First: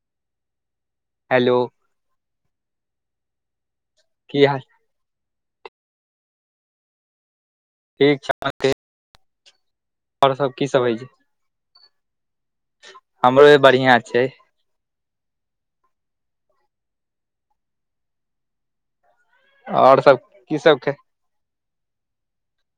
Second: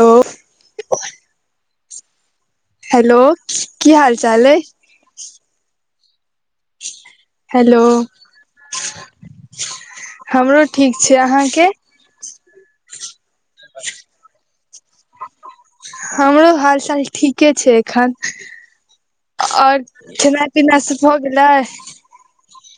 hello hello hello की हाल चाल अइ [unintelligible] ठीक छै आहा के हमरो ठीक छै अहाँके हमरो बढ़ियां छै हमरो हालचाल ठीके छै एखन और आओर सब खेना की पीना खे सब भ गेलै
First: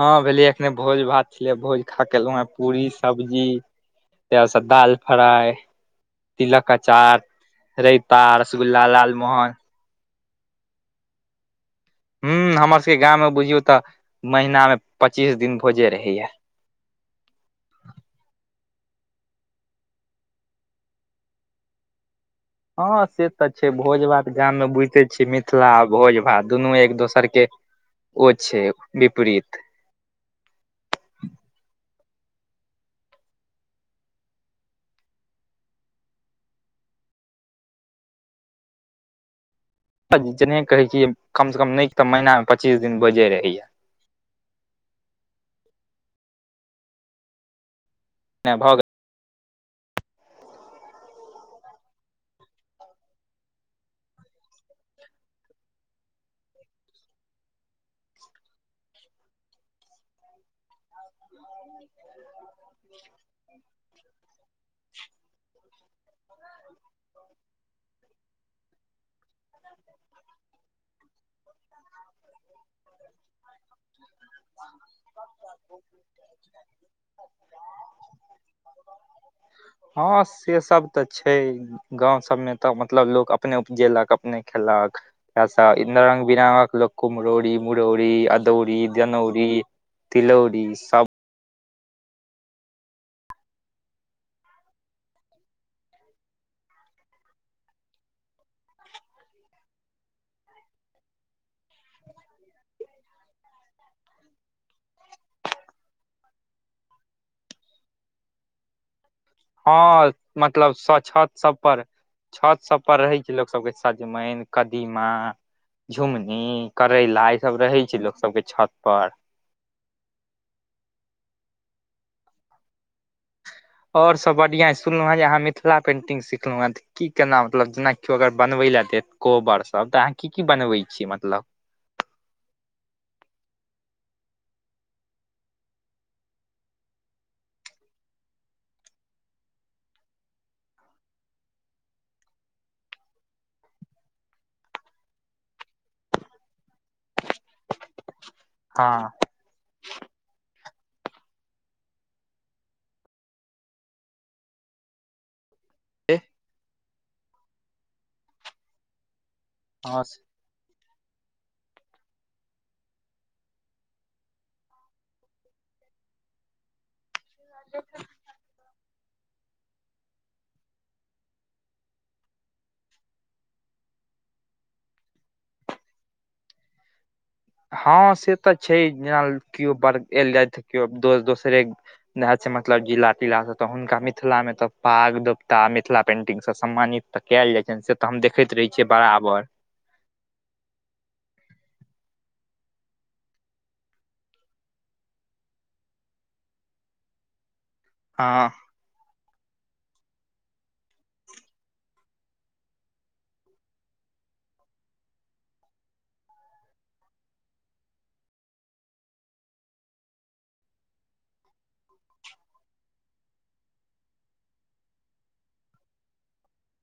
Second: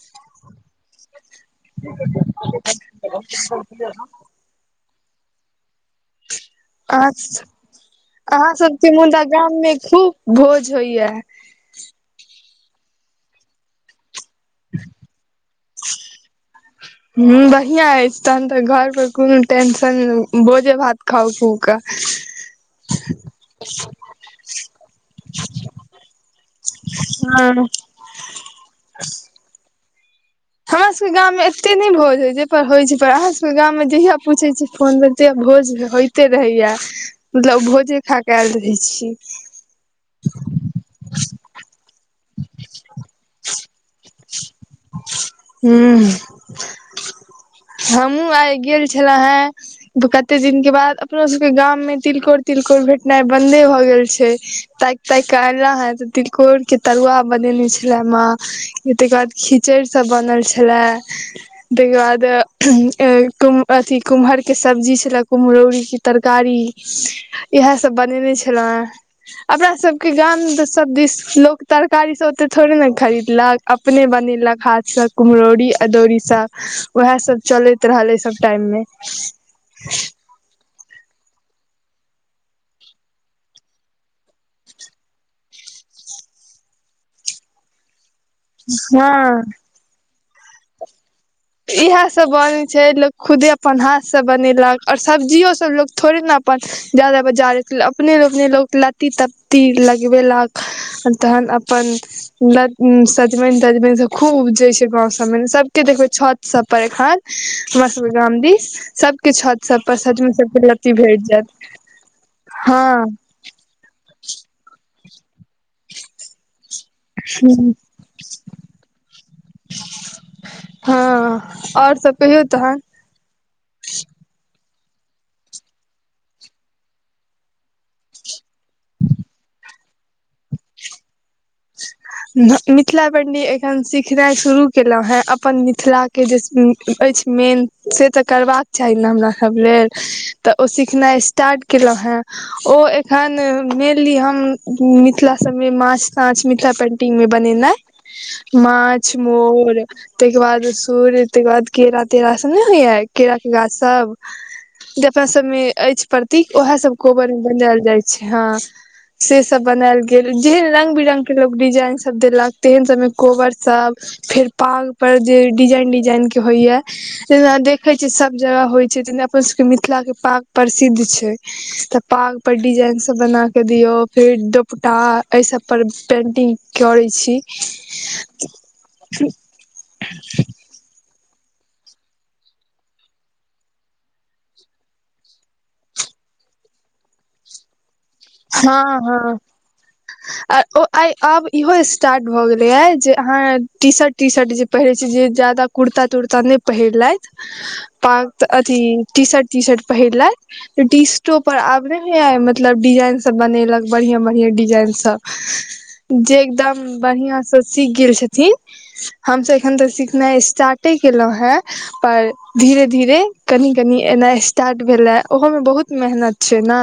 हँ भेलैया अखने भोज भात छलै भोज खा कलहु हे पूरी सब्जी सेहे सब दाल फ्राई तिलक अहाँ अचार रैता अहाँ रसगुल्ला सबके मुदा लालमोहन गाम मे खूब भोज होइया हूं हमर सबके गांम में बुझियौ तऽ महीना में पच्चीस दिन भोजे रहेया हूं बढ़िआं अछि तहन तऽ घर पर कोनो टेंशन भोजे भात खाउ खुबक [inaudible] हँ से तऽ छै भोज भात गाम मे बुझिते छियै मिथिला आ भोज भात दुनू एक दोसर के हँ ओ छै विपरीत हमरा सबके गामव मे एते नहि भोज होय छै पर होइ छै पर अहाँ सभके गामं जहिया पूछैत छी फोन में तहिया भोज होइते रहैया मतलब भोजे खा कऽ आयल रहै छी जेनेह कहे छी कम से कम नै तऽ महीना मे पच्चीस दिन भोजे रहैया हूं हूं हमहुँ आइ गेल छलौं हे कते दिन के बाद अपना सब के गाम में तिलकोर तिलकोर भेटनाई बंदे भए गेल छै ता तैक अला हैं त तिलकोर के तरुआ बनेने छला मां तकर बाद खिचैड़ सब बनल छले ताहिके बाद अथी कुम्हर के सब्जी छले कुम्हरौरी तरकारी इएहसभ बनेने छलहुँ हे अपना सबके गाम सब दिस लोक तर कारी सब ओते थोड़े ने खरीदलक अपने बनेलक हाथसँ कुम्हरौरी अदौरी सभ उएह सभ चलैत रहलै उ सभ टाईम मे हँ से सब तऽ छै गांव सब में तऽ मतलब लोक अपने उपजेलक अपने खेलक य रंग बिरंगक लोक कुम्हरौरी मुरौरी अ दौरी हँ जनौरी तिलौरी सब इएहसभ बनै छै लोक खुदे अपन हाथसँ बनेलक आओर सब्जियो सभ लोक थोड़े ने अपन ज्यादा बजार अपने अपने लोक लत्ती तत्ती लगबेलक तहन अपन सजमनि तजमनि सब खूब उपजे छै गाँव सबमे सबके देखबै छत सबपर एखन हमर सब के गाम दीस सब किछु छत सब पर हँ सचमैन सबके मतलब लत्ती भेट छत जायत सब पर छत सब पर हँ रहै लोक सबके सजमनि कदीमा झुमनी करैला ई सब रहे छै लोक सब के छत पर हँ आओर सब कहियौ तहन और सब बढ़िया सुनलौ हँ जे आहाँ मिथिला पेंटिंग सिखलौंहा की केना मतलब जेनाकिओ अगर बनबै लए दे कोबरसभ तऽ अहाँ की की बनबै छियै मतलब मिथिला पेन्टिंग एखन सिखनाइ शुरू केलहुँ हे अपन मिथिलाक के जे अछि मेन से तऽ करबाक चाही ने हमरा सब लेल तऽ ओ सिखनाइ स्टार्ट केलहुँ हे ओ एखन मेन ली हम मिथिला सभमे माछ ताछ मिथिला पेन् टिंग मे बनेनाइ हँ माछ मोर ताहिके बाद सूर्य ताहिके बाद केरा तेरा सभ नहि होइए केराके गाछसभ जे अपना सम मे अछि प्रतीक उएहे सब कोबर मे बनायल जाय छै हँ से सब बनायल हँ गेल जेहन रंग बिरंग के लोग डिजाइन सब देलक तेहन सबमे कोबर सब फेर पागपर जे डिजाईन डिजाईनके होइए जेना देखे छ सब जगह होइ छै तेना अपन सबके मिथिला के पाग प्रसिद्ध छै तऽ पाग पर डिजाईन सब बना क दियौ फेर दोपटा एहि सब पर पेंटिंग करै छी हँ से तऽ छै जेना केओ बड़ एलैथ केओ दोस्त दोसरे न छै मतलब जिला तिला से त हुनका मिथिलां तऽ पाग दोपता मिथिला पेंटिंग से सम्मानित तऽ कयल जाइ छैन से तऽ हम देखैत रहै हँ छियै हँ बराबर आ आइ आब इहो स्टार्ट भऽ गेलैए जे अहाँ टी शर्ट टी शर्ट जे पहिरैत छी जे ज्यादा कुर्ता तुड़ता नहि पहिरलयथ [inaudible] त [unintelligible] अथी टीशर्ट तीशर्ट पहिरलैत से टीशर्टो पर आब नैहोया मतलब डिजाइन सब बनेलक बढ़िऑं बढ़िआं डिजाइन सब जे एकदम बढ़िया स सीख गेल छथिन हम सब एखन तऽ सिखनाइ स्टार्टे केलहुं हे पर धीरे धीरे कनि कनि एना स्टार्ट भेले ओहो में बहुत मेहनत छै ने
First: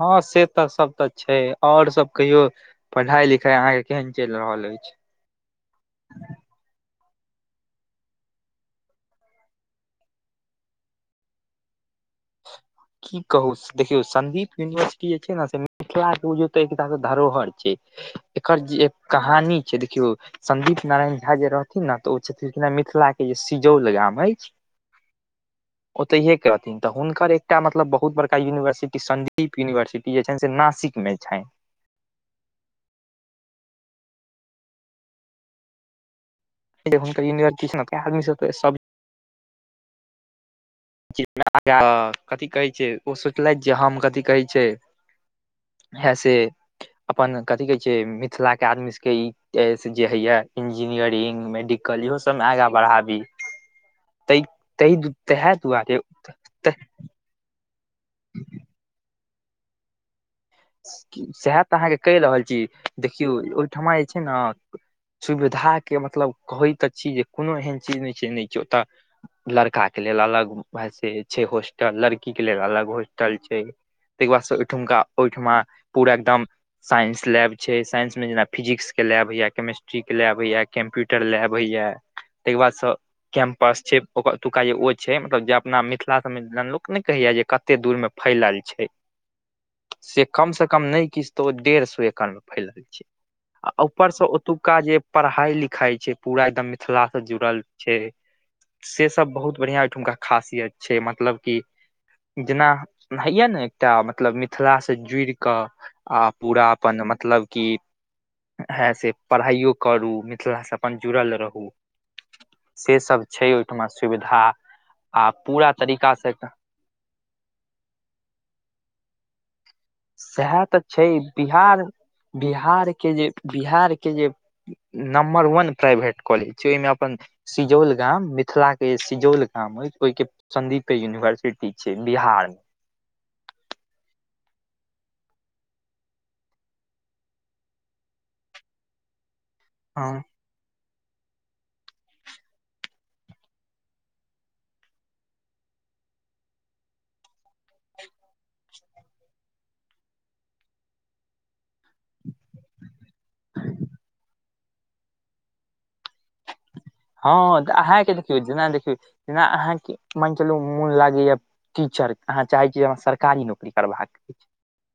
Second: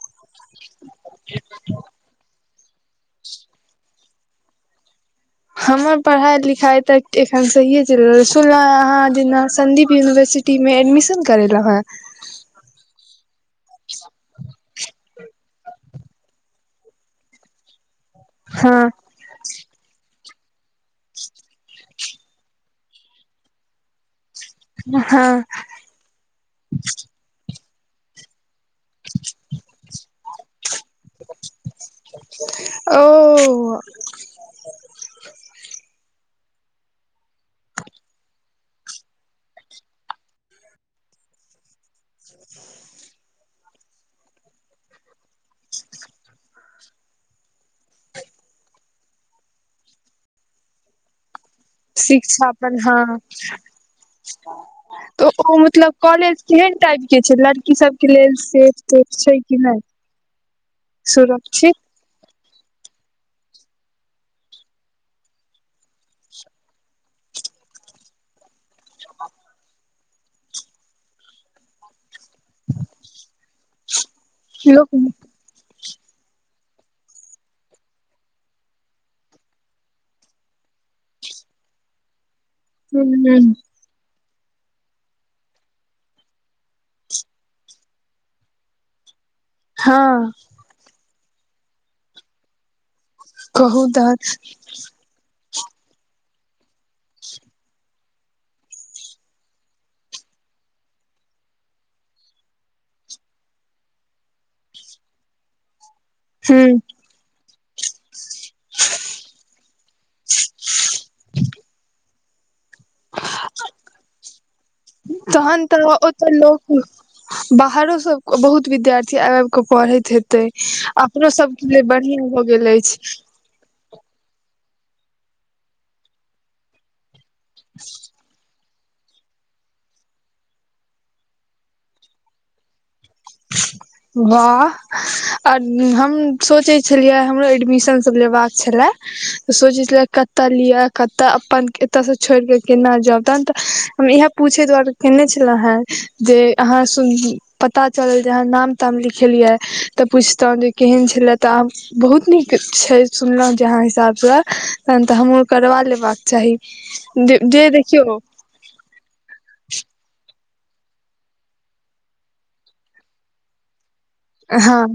हँ से तऽ सब तऽ छै आओर सब कहियो पढ़ाई लिखाई अहाँके केहन चलि रहल अछि हमर पढ़ाई लिखाइ तऽ एखन सहिए चलि रहल सुनलहुँ अहाँ जेना संदीप यूनिवर्सिटी टी मे एडमिशन करेेलौं हे [inaudible] की कहु देखियौ संदीप यूनिवर्सिटी जे छै न से मिथिला बुझ तो एक धरोहर छै एकर जे हँ एक कहानी छै देखियौ संदीप नारायण झा जे रहथिन न तऽ ओ छथिन मिथिलाक के जे सिजौल गाम अछि हँ ओतहिये के रहथिन तऽ हुनकर एकटा मतलब बहुत बड़का यूनिवर्सिटी संदीप यूनिवर्सिटी जे छै से नासिक मे छैन ओ नक यनिर्द [unintelligible] मी सब च आ [unintelligible] कथि कहै छै ओ सोचलथि जे हम कथि कहै छै है से अपन कथी कहै छै मिथिला के आदमी सबके ई जे होइए इंजीनियरिंग मेडि शिक्षा अपन हँ ताहि ताहि त तएह मतलब दुआरे कॉलेज केहन टाइप के छै लड़की सबके लेल सेफ तेफ छै कि नहि सेहे तऽ सुरक्षित अहाँके कहि रहल छी देखियौ ओहिठमा जे छै ने सुविधा के मतलब कहै त छी जे कोनो एहन चीज नहि छै ओत लड़का के लेल अलग हैस [unintelligible] छै हॉस्टल लड़की के लेल अलग हॉस्टल छै ताहि के बाद से लोक ओहिठुनका ओहिठमा पूरा एकदम साइंस लैब छै साइंसमे जेना फिजिक्सके लैब होइए केमेस्ट्रीके लैब होइया कम्प्यूटर लैब होइया तइके बाद स ह कैम्पास छै ओतुका जे ओ छै मतलब जे अपना मिथिला सब लोक ने कहैया जे कते दूर में फैलल छै से हँ कम से कम नहि किछु तो ओ डेढ़ सए एकड़ मे फैलल छै आ कहू तहन ऊपरसँ ओतुका जे पढ़ाई लिखाई छै पूरा एकदम मिथिला से जुड़ल छै से सब बहुत बढ़िआँ ओहिठुमका खासियत छै मतलब कि जेना हइया ने एकटा मतलब मि थिलासँ जुड़िकऽ आ पूरा ह अपन मतलब की ह से पढ़ाईयो करू मिथिलासँ अपन जुड़ल रहू से सब छै ओहिठमा सुविधा आ तहन पूरा तऽ तरीकाँ ओतऽ से लोक बाहरो सब बहुत विद्यार्थी आब आब केऽ पढ़े हेतै सएह तऽ छै अपनो सभके बिहार लेल बढ़िआँ भऽ गेल बिहार के अछि जे बिहार के जे नम्बर वन प्राइवेट कॉलेज छै ओहिमे अपन सिजौल गाम मिथिला के सिजौल गाम यै ओहि के संदीप के यूनिवर्सिटी छै बिहार [inaudible] वाह आ हम सोचैत छलियै हमरो एडमिशनसभ लेबाक छलए तऽ सोचै छलिया मे कऽत कतऽ लिअ कतऽ अपन एतयसँ छोड़ कऽ केना जाब तहन तऽ हम इएह पूछै दुआरे केने छेलौंहा जे अहाँ सु पता चल जे नाम ताम लिखेलियै तऽ पुछतहुँ जे केहन छलै तऽ आब बहुत नीक छै सुनलहुँ जे अहाँ हिसाबसँ तहन तऽ हमहूँ करवा लेबाक चाही हँ तऽ अहाँके देखियौ जेना देखियौ जेना अहाँके मान चलू मुन लागैया टीचर अहाँ चाहै छी जे हमरा सरकारी नौकरी करबाक हँ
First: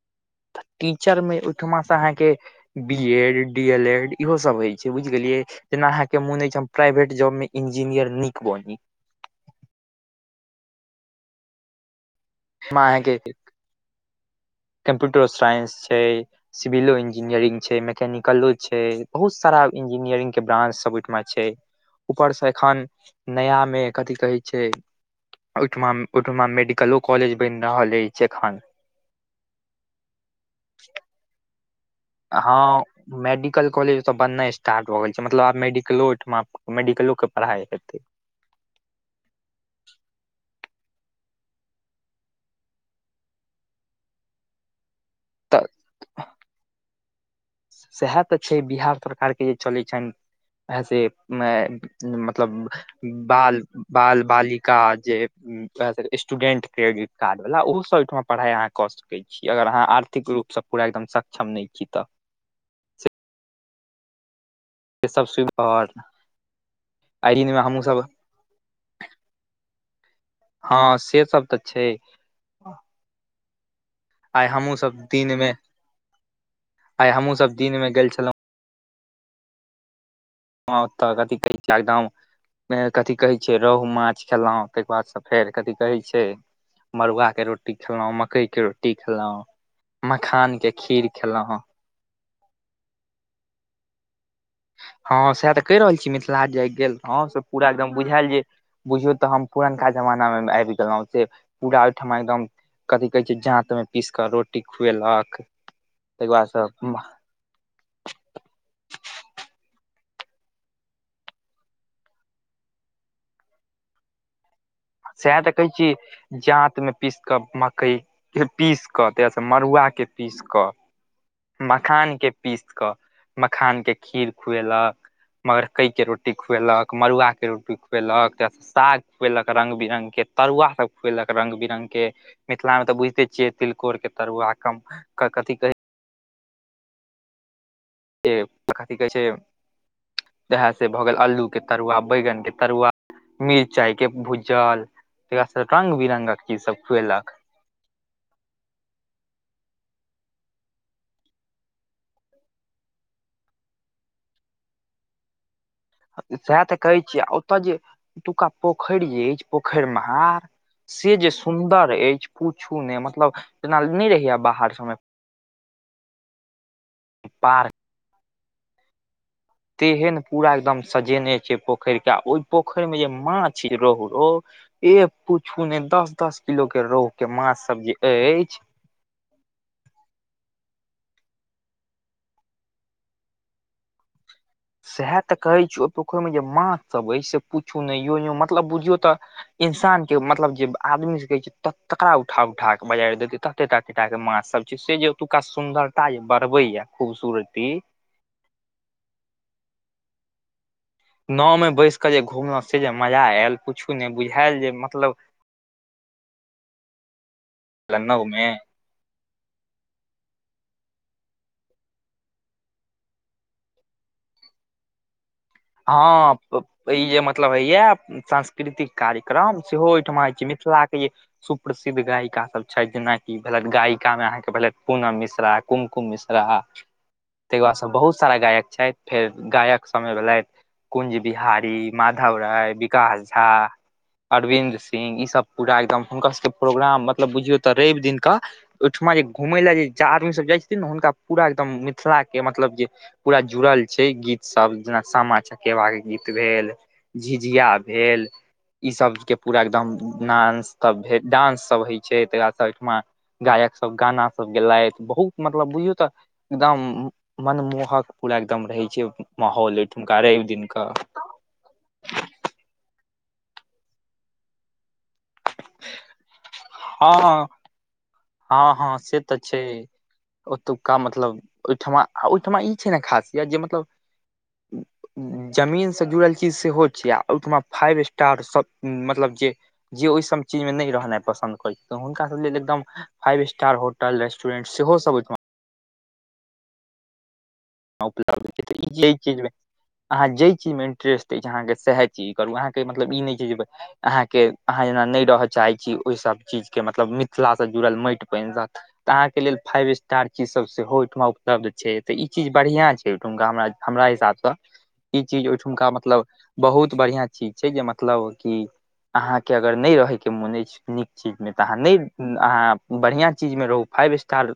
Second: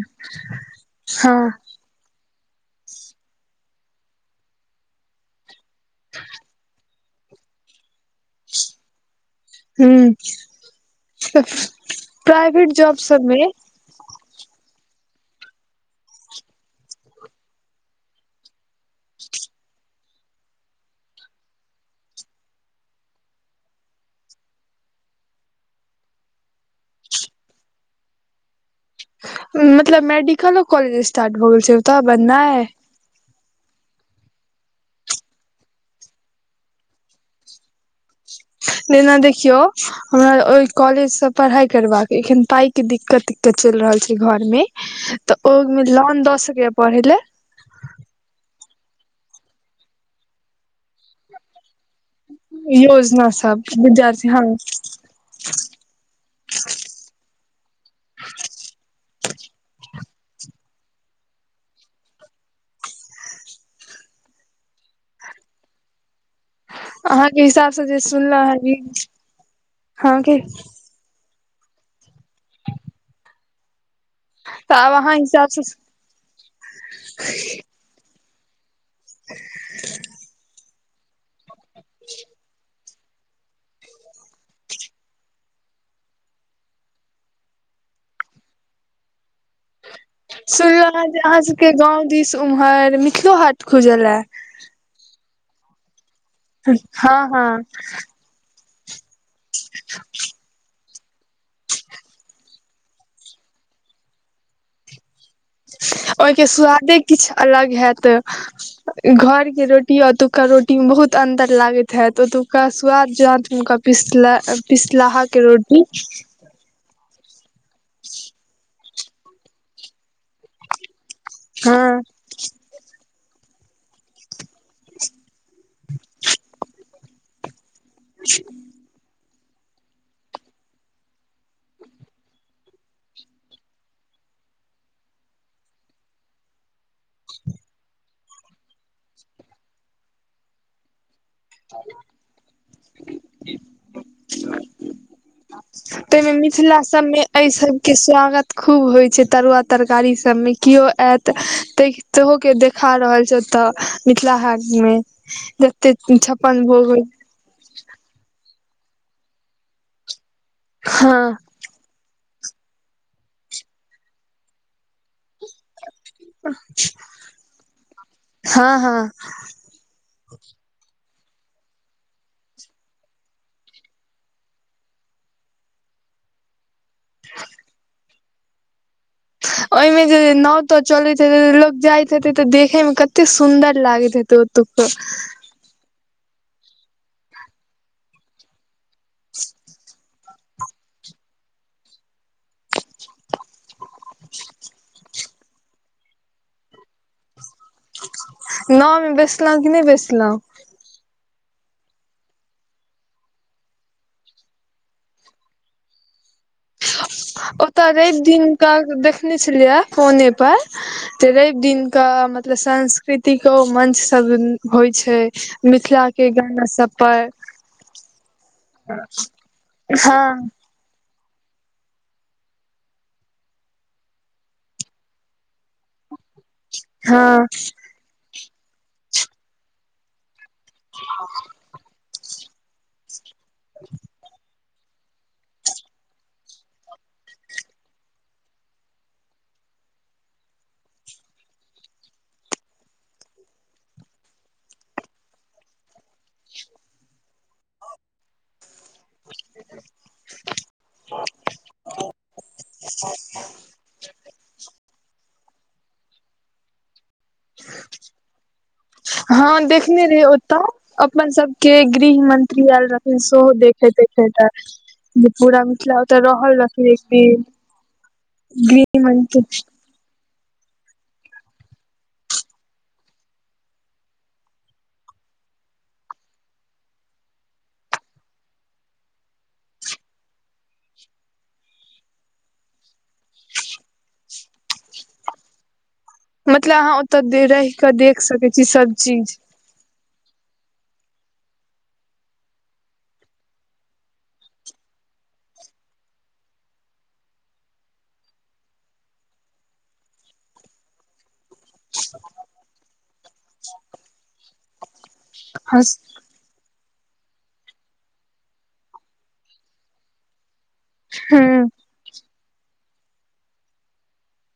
तऽ टीचर मे हँ ओइठमा सॅं अहाँके B Ed D El Ed इहो सब होय छै बुझ गेलियै जेना अहाँ के मोन अछि हम प्राइवेट जॉब मे इंजीनियर नीक बनी हूं अहाँके कम्प्यूटर साइंस छै सिविलो इंजीनियरिंग छै मैकेनिकलो छै बहुत सारा इंजीनियरिंगके ब्रांच सभ ओहिठमा छै ऊपर से एखन नया मे कथि कहै छै ओहिठमा ओहिठमा मेडिकलो कॉलेज बनि रहल अछि एखन मतलब मेडिकलो कॉलेज स्टार्ट भऽ गेल छै ओतय बननाइ हँ मेडिकल कॉलेज तऽ बननाइ स्टार्ट भ गेल छै मतलब आब मेडिकलो ओहिठमा मेडिकलो के पढ़ाइ हेतै जेना देखियौ हमरा ओहि कॉलेज स पढ़ाई करबाक अइ एखन पाइ कि दिक्कत दिक्कत चलि रहल छै घर में [inaudible] तऽ ओ में लोन दऽ सकेया पढ़े ला सएह तऽ छै बिहार सरकार के जे चलैत छनि से अ मतलब योजना बाल सब बाल विद्यार्थी हँ बालिका जे स्टूडेंट क्रेडिट कार्ड वाल्ला ओहो सब ओठमा पढ़ाई अहाँ कऽ सकैत छी अगर अहाँ आर्थिक रूपसँ पूरा एकदम सक्षम नहि छी तऽ ई सब सुबिधा और अहाँके हिसाबसँ जे सुनलौं हे ई हँ से सब तऽ छै आइ हमूँ तऽ आब सब अहाँ तिन मे हिसाबसँ आइ हमहु सब दिन में गेल छलौहुँ [unintelligible] ह तऽ कथी कहै छै एकदम कथि कहै छै रोहु माछ खेलहुँ ताहिके बाद सँ फेर कथि कहै छै मड़ुआ के रोटी खेलौं मकई के रोटी खेलौं सुनलहुँ हे जे अहाँ सबके गांव दिस उम्हर मिथिलो हाट खुजले हँ सएह तऽ कहि रहल छी मिथिलाहाट जे आइ हँ गेलौं से हँ पूरा एकदम बुझायल जे बुझियौ तऽ हम पुरनका जमाना मे आबि गेलहुँ से पूरा ओहिठमा एकदम कथि कहे छै जाँत में पीस क रोटी खुएलक ताहिके ओहिके बादसँ स्वादे किछ अलग हेऽत घर के रोटी ओतुका रोटी मे बहुत अंतर लागैत हैैत ओतुका स्वाद ज हुनका पिसला पिसलाहाके रोटी जात में पीस क मकई के पीस क त से मड़ुआ के पीस क हँ मखान के पीस कऽ मखान के खीर खुएलक मकइके रोटी खुएलक मड़ुआके रोटी खुएलक त साग खुएलक रंग बिरंग के तरुआ सभ खुएलक रंग बिरंग के मिथिला मे तऽ बुझते छियै तिलकोर के तरुआ कम कथि कहै कथि कहै छै इह से भ गेल अलू के तरुआ बैगन के तरुआ मिरचाई के भूजल एकरा सा रंग बिरंगक चीज सब खुएलक के स्वागत खूब होइ छै तरुआ तरकारी सबमे केओ आयत ताहि सेहो के देखा रहल छैथ तऽ मिथिला हाट मे त सएह छप्पन तऽ भोग कहै छियै आ ओतय जे एतुका पोखरि जे अछि पोखरि महार से हँ जे सुन्दर अछि पूछू नहि मतलब जेना नहि रहैया बाहर समे पार्क हँ हँ तेहन पूरा एकदम सजेने छै पोखरि के आ ओहि पोखरि में जे माछ रोहु रो ए पूछू ने दस दस किलो के रोहु के माछ सब जे अछि ओहिमे जे नाव ताव चलैत हेतै लोक जाइत हेते तऽ देखे मे कते सुन्दर लागैत हेतै सएह तऽ कहैत छी ओहि पोखरिमे जे माछ सभ अछि से पूछू नहि यों यों मतलब बुझियौ तऽ इंसान के मतलब जे आदमी से कह छै तकरा उठा उठा के बजाइर देतै तते तत ततेटा के माछ सब छै से जे ओतुका सुन्दरता जे बढ़बे या खूबसूरती नाॅव में बैसलौ कि नहि बैसलौ नावमे बैस कऽ जे घुमलौ से जे मजा आयल पुछु नहि बुझायल जे मतलब ओतय रवि नाव मे दिनक देखने छलियए फोने पर त रवि दिन क मतलब सांस्कृतिको मंच सब होइ छै मिथिला के हँ गाना सब ई पर जे मतलब हइ या सांस्कृतिक कार्यक्रम सेहो ओहिठमा हँ होइ छै मिथिलाके जे सुप्रसिद्ध गायिका सब छै जेनाकि भेलथि गायिका मे अहाँके भेलथि पूनम मिश्रा कुमकुम मिश्रा हँ ताहिके बादसँ बहुत सारा गायक छथि फेर गायक समय भेलथि कुंज बिहारी माधव राय विकास झा अरविन्दं ई सब पूरा एकदम हुनका सबके प्रोग्राम मतलब बुझियौ तऽ रवि दिन क ओहिठमा जे घुमय लए जे आदमीसभ जाइ छथिन ने हुनका पूरा एकदम मिथिला के मतलब जे पूरा जुड़ल छै गीत सब जेना सामा चकेबाके गीत भेल झिझिया भेल ई सब के पूरा एकदम डांस सब भेल डांस सब होइ छै तै के बाद ओइठमा गायक सब गाना सब गेलथि बहुत मतलब बुझौ तऽ एकदम मनमोहक पूरा एकदम रहै छै माहौल ओइठमा से ओतऽ अपन सबके गृह मंत्री आयल रहथिन सेहो देखैत देखैत ले जे पूरा मिथिला ओतऽ रहल रहथिन एक हँ दिन हँ हँ से तऽ गृहमंत्री छै ओतुका मतलब ओहिठमा ओहिठमा ई छै ने खासियत जे मतलब ह जमीनसँ जुड़ल चीज सेहो छैय आ ओहिठमा फाइव स्टार सब मतलब जे जे ओहिसभ चीजमे नहि रहनाइ पसन्द करैत छै त हुनकासभ लेल एकदम फाइव स्टार होटल रेस्टोरेट सेहो सब मतलब अहाँ ओतऽ रहि कऽ देख उपलब्ध सकैत छै छी तऽ ई सभ जे चीज मे अहाँ जै चीज मे इंटरेस्ट अछि अहाँके सएह चीज करू अहाँके मतलब ई नहि छै जे अहाँके अहाँ जेना नहि रहय चाहैत छी ओहिसभ चीजके मतलब मिथिलासँ जुड़ल माटि बनि जात तऽ अहाँके लेल फाइव स्टार की सब सेहो ओहिठमा उपलब्ध छै तऽ ई चीज बढ़िआँ छै ओहिठुमका हम हमरा हिसाबसँ ई चीज ओहिठुमका मतलब बहुत बढ़िया चीज छै जे मतलब कि अहाँके अगर नहि रहे के मोन अछि नीक चीज मे तऽ हँ अहाँ नहि अहाँ बढ़िया चीज मे रहू फाइव स्टार